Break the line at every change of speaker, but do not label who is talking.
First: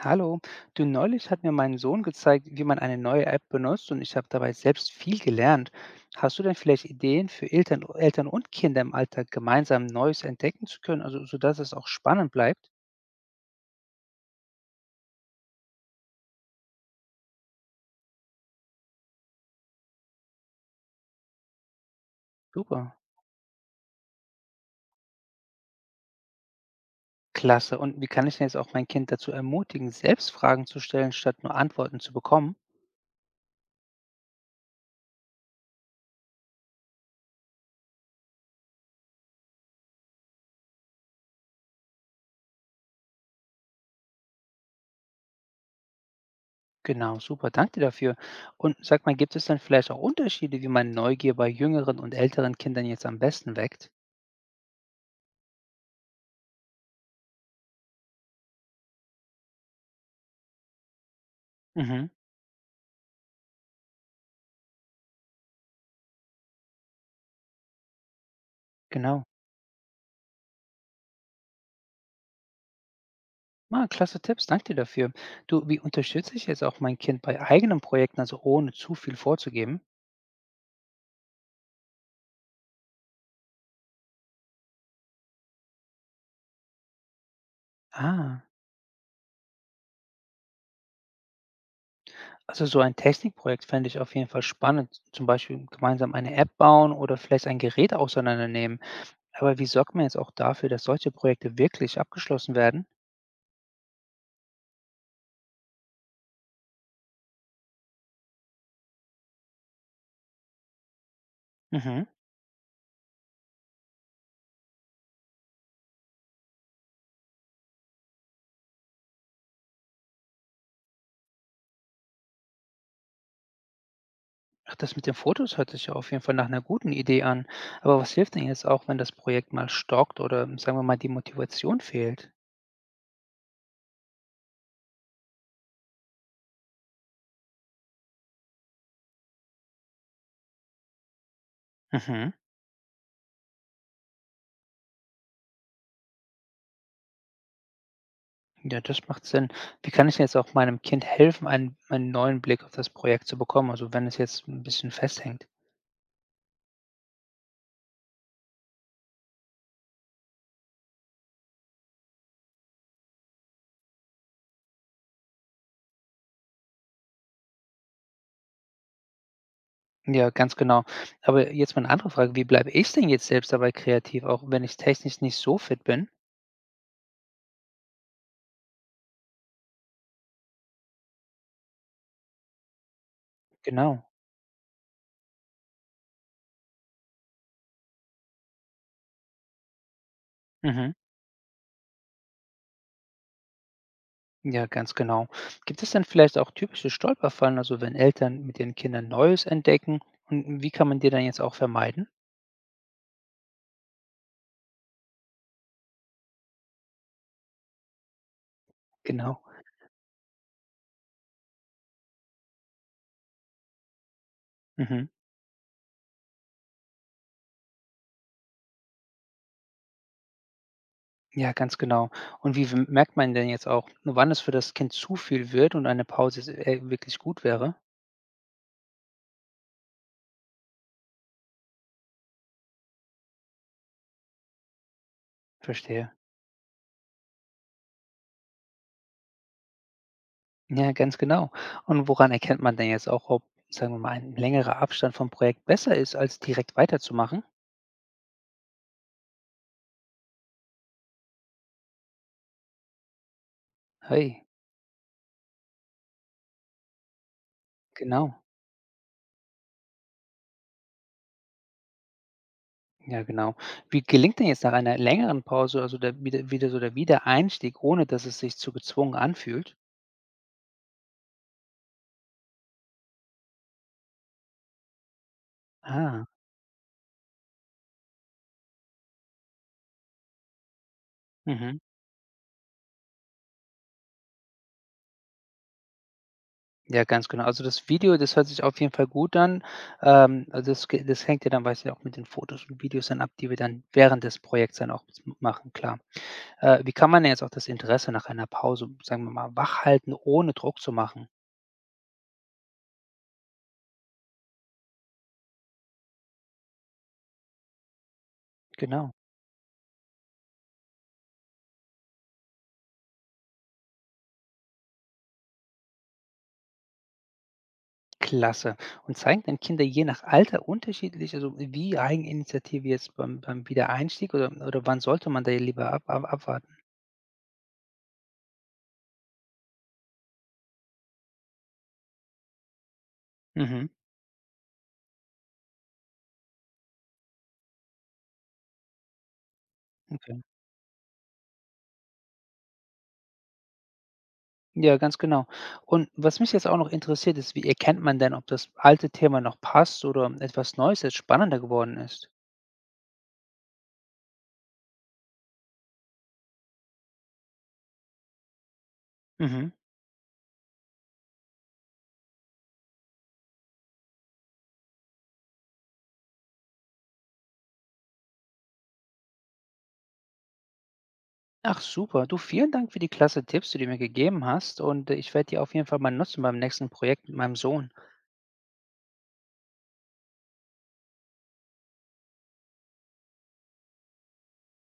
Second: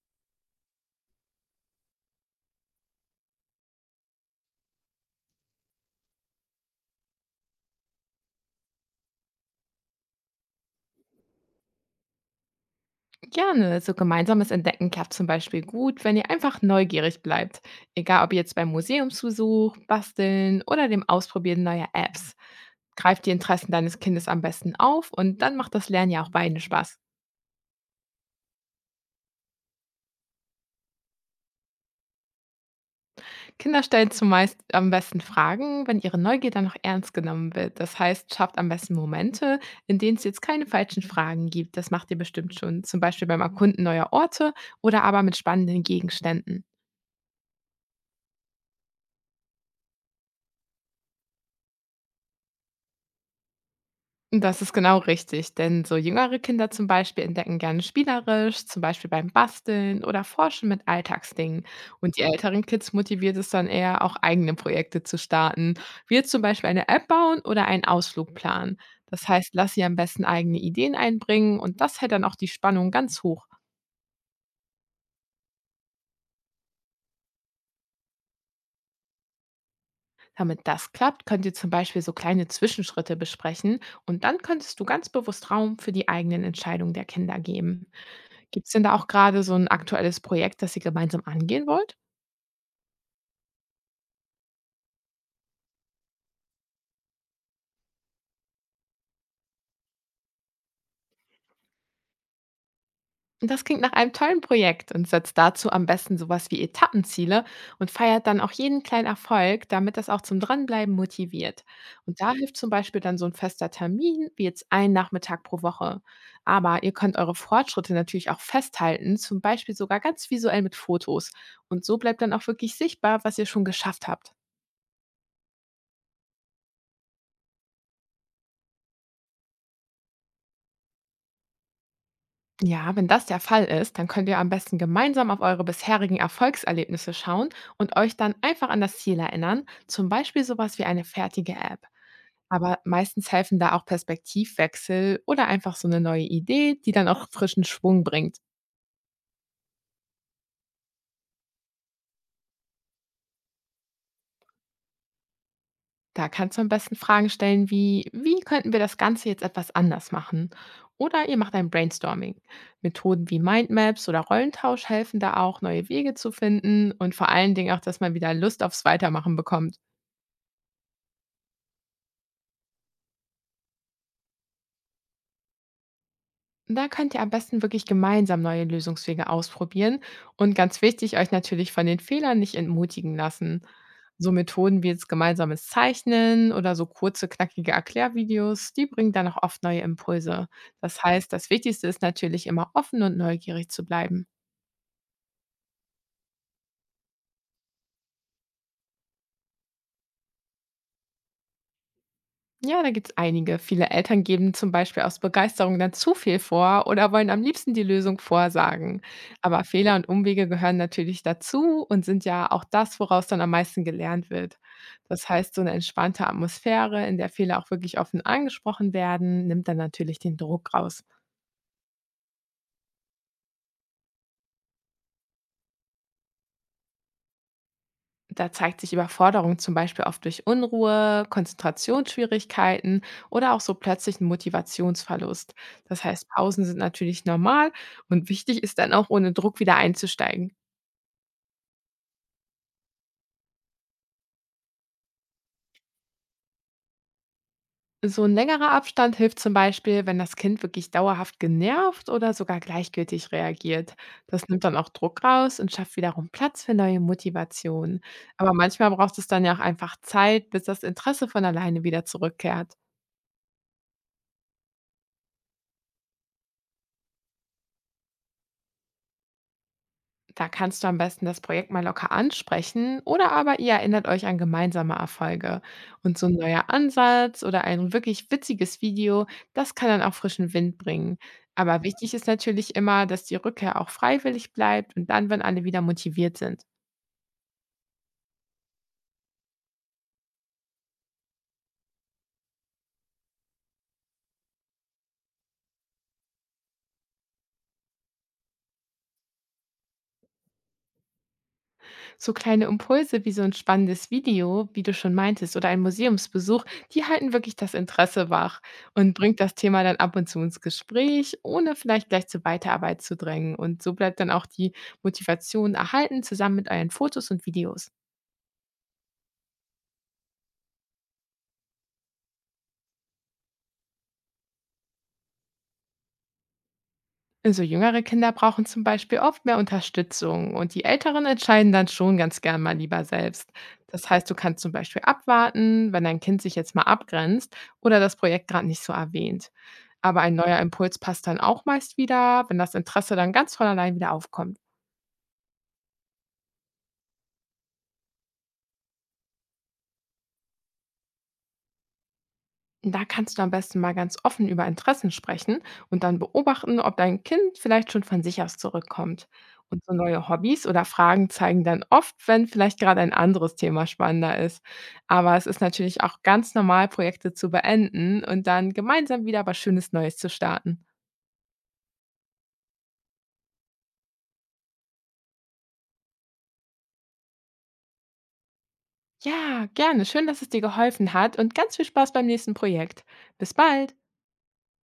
Hallo, du neulich hat mir mein Sohn gezeigt, wie man eine neue App benutzt und ich habe dabei selbst viel gelernt. Hast du denn vielleicht Ideen für Eltern, Eltern und Kinder im Alltag gemeinsam Neues entdecken zu können, also sodass es auch spannend bleibt?
Gerne, so gemeinsames Entdecken klappt zum Beispiel gut, wenn ihr einfach neugierig bleibt. Egal ob jetzt beim Museumsbesuch, Basteln oder dem Ausprobieren neuer Apps.
Super,
Greift die Interessen deines Kindes am besten auf und dann macht das Lernen ja auch beiden Spaß.
klasse. Und wie kann ich denn jetzt auch mein Kind dazu ermutigen, selbst Fragen zu stellen, statt nur Antworten zu bekommen?
Kinder stellen zumeist am besten Fragen, wenn ihre Neugier dann noch ernst genommen wird. Das heißt, schafft am besten Momente, in denen es jetzt keine falschen Fragen gibt. Das macht ihr bestimmt schon, zum Beispiel beim Erkunden neuer Orte oder aber mit spannenden Gegenständen.
Genau, super, danke dir dafür. Und sag mal, gibt es denn vielleicht auch Unterschiede, wie man Neugier bei jüngeren und älteren Kindern jetzt am besten weckt?
Das ist genau richtig, denn so jüngere Kinder zum Beispiel entdecken gerne spielerisch, zum Beispiel beim Basteln oder Forschen mit Alltagsdingen.
Mhm,
Und die älteren Kids motiviert es dann eher, auch eigene Projekte zu starten, wie jetzt zum Beispiel eine App bauen oder einen Ausflug planen.
genau.
Das heißt, lass sie am besten eigene Ideen einbringen und das hält dann auch die Spannung ganz hoch.
Ah, klasse Tipps, danke dir dafür. Du, wie unterstütze ich jetzt auch mein Kind bei eigenen Projekten, also ohne zu viel vorzugeben?
Damit das klappt, könnt ihr zum Beispiel so kleine Zwischenschritte besprechen und dann könntest du ganz bewusst Raum für die eigenen Entscheidungen der Kinder geben.
Ah,
Gibt's denn da auch gerade so 'n aktuelles Projekt, das ihr gemeinsam angehen wollt?
also so ein Technikprojekt fände ich auf jeden Fall spannend. Zum Beispiel gemeinsam eine App bauen oder vielleicht ein Gerät auseinandernehmen. Aber wie sorgt man jetzt auch dafür, dass solche Projekte wirklich abgeschlossen werden?
Das klingt nach einem tollen Projekt und setzt dazu am besten so was wie Etappenziele und feiert dann auch jeden kleinen Erfolg, damit das auch zum Dranbleiben motiviert.
Mhm.
Und da hilft zum Beispiel dann so 'n fester Termin, wie jetzt ein Nachmittag pro Woche. Aber ihr könnt eure Fortschritte natürlich auch festhalten, zum Beispiel sogar ganz visuell mit Fotos. Und so bleibt dann auch wirklich sichtbar, was ihr schon geschafft habt.
Ach, das mit den Fotos hört sich ja auf jeden Fall nach einer guten Idee an. Aber was hilft denn jetzt auch, wenn das Projekt mal stockt oder sagen wir mal die Motivation fehlt?
Ja, wenn das der Fall ist, dann könnt ihr am besten gemeinsam auf eure bisherigen Erfolgserlebnisse schauen und euch dann einfach an das Ziel erinnern, zum Beispiel sowas wie eine fertige App.
Mhm.
Aber meistens helfen da auch Perspektivwechsel oder einfach so eine neue Idee, die dann auch frischen Schwung bringt.
Ja, das macht Sinn. Wie kann ich denn jetzt auch meinem Kind helfen, einen neuen Blick auf das Projekt zu bekommen? Also wenn es jetzt ein bisschen festhängt.
Da kannst du am besten Fragen stellen wie, wie könnten wir das Ganze jetzt etwas anders machen? Oder ihr macht ein Brainstorming. Methoden wie Mindmaps oder Rollentausch helfen da auch, neue Wege zu finden und vor allen Dingen auch, dass man wieder Lust aufs Weitermachen bekommt.
Ja, ganz genau. Aber jetzt mal eine andere Frage. Wie bleibe ich denn jetzt selbst dabei kreativ, auch wenn ich technisch nicht so fit bin?
Da könnt ihr am besten wirklich gemeinsam neue Lösungswege ausprobieren und ganz wichtig, euch natürlich von den Fehlern nicht entmutigen lassen.
Genau.
So Methoden wie jetzt gemeinsames Zeichnen oder so kurze, knackige Erklärvideos, die bringen dann auch oft neue Impulse.
Mhm.
Das heißt, das Wichtigste ist natürlich immer offen und neugierig zu bleiben.
Ja, ganz genau. Gibt es dann vielleicht auch typische Stolperfallen, also wenn Eltern mit ihren Kindern Neues entdecken? Und wie kann man die dann jetzt auch vermeiden?
Ja, da gibt's einige. Viele Eltern geben zum Beispiel aus Begeisterung dann zu viel vor oder wollen am liebsten die Lösung vorsagen.
Genau.
Aber Fehler und Umwege gehören natürlich dazu und sind ja auch das, woraus dann am meisten gelernt wird.
Mhm.
Das heißt, so eine entspannte Atmosphäre, in der Fehler auch wirklich offen angesprochen werden, nimmt dann natürlich den Druck raus.
Ja, ganz genau. Und wie w merkt man denn jetzt auch, wann es für das Kind zu viel wird und eine Pause s wirklich gut wäre?
Da zeigt sich Überforderung zum Beispiel oft durch Unruhe, Konzentrationsschwierigkeiten oder auch so plötzlichen Motivationsverlust. Das
Verstehe.
heißt, Pausen sind natürlich normal und wichtig ist dann auch, ohne Druck wieder einzusteigen.
Ja, ganz genau. Und woran erkennt man denn jetzt auch, ob, sagen wir mal, ein längerer Abstand vom Projekt besser ist, als direkt weiterzumachen?
So ein längerer Abstand hilft zum Beispiel, wenn das Kind wirklich dauerhaft genervt oder sogar gleichgültig reagiert.
Hey,
Das nimmt dann auch Druck raus und schafft wiederum Platz für neue Motivationen.
genau.
Aber manchmal braucht es dann ja auch einfach Zeit, bis das Interesse von alleine wieder zurückkehrt.
Ja, genau. Wie gelingt denn jetzt nach einer längeren Pause, also der wieder so der Wiedereinstieg, ohne dass es sich zu gezwungen anfühlt?
Da kannst du am besten das Projekt mal locker ansprechen oder aber ihr erinnert euch an gemeinsame Erfolge. Und
Ah,
so ein neuer Ansatz oder ein wirklich witziges Video, das kann dann auch frischen Wind bringen.
mhm.
Aber wichtig ist natürlich immer, dass die Rückkehr auch freiwillig bleibt und dann, wenn alle wieder motiviert sind.
Ja, ganz genau. Also, das Video, das hört sich auf jeden Fall gut an. Das ge das hängt ja dann weiß ich auch mit den Fotos und Videos dann ab, die wir dann während des Projekts dann auch s machen, klar. Wie kann man denn jetzt auch das Interesse nach einer Pause, sagen wir mal, wachhalten, ohne Druck zu machen?
So kleine Impulse wie so ein spannendes Video, wie du schon meintest, oder ein Museumsbesuch, die halten wirklich das Interesse wach
Genau.
und bringt das Thema dann ab und zu ins Gespräch, ohne vielleicht gleich zur Weiterarbeit zu drängen. Und so bleibt dann auch die Motivation erhalten, zusammen mit euren Fotos und Videos.
Klasse. Und zeigen dann Kinder je nach Alter unterschiedlich, also, wie Eigeninitiative jetzt beim Wiedereinstieg oder wann sollte man da lieber ab abwarten?
Also jüngere Kinder brauchen zum Beispiel oft mehr Unterstützung und die Älteren entscheiden dann schon ganz gern mal lieber selbst.
Mhm,
Das heißt, du kannst zum Beispiel abwarten, wenn dein Kind sich jetzt mal abgrenzt oder das Projekt gerade nicht so erwähnt. Aber ein
okay.
neuer Impuls passt dann auch meist wieder, wenn das Interesse dann ganz von allein wieder aufkommt.
Ja, ganz genau. Und was mich jetzt auch noch interessiert, ist, wie erkennt man denn, ob das alte Thema noch passt oder etwas Neues jetzt spannender geworden ist?
Da kannst du am besten mal ganz offen über Interessen sprechen und dann beobachten, ob dein Kind vielleicht schon von sich aus zurückkommt.
Mhm.
Und so neue Hobbys oder Fragen zeigen dann oft, wenn vielleicht gerade ein anderes Thema spannender ist. Aber es ist natürlich auch ganz normal, Projekte zu beenden und dann gemeinsam wieder was Schönes Neues zu starten.
Ach super. Du, vielen Dank für die klasse Tipps, die du mir gegeben hast. Und ich werde die auf jeden Fall mal nutzen beim nächsten Projekt mit meinem Sohn.
Ja, gerne. Schön, dass es dir geholfen hat und ganz viel Spaß beim nächsten Projekt. Bis bald.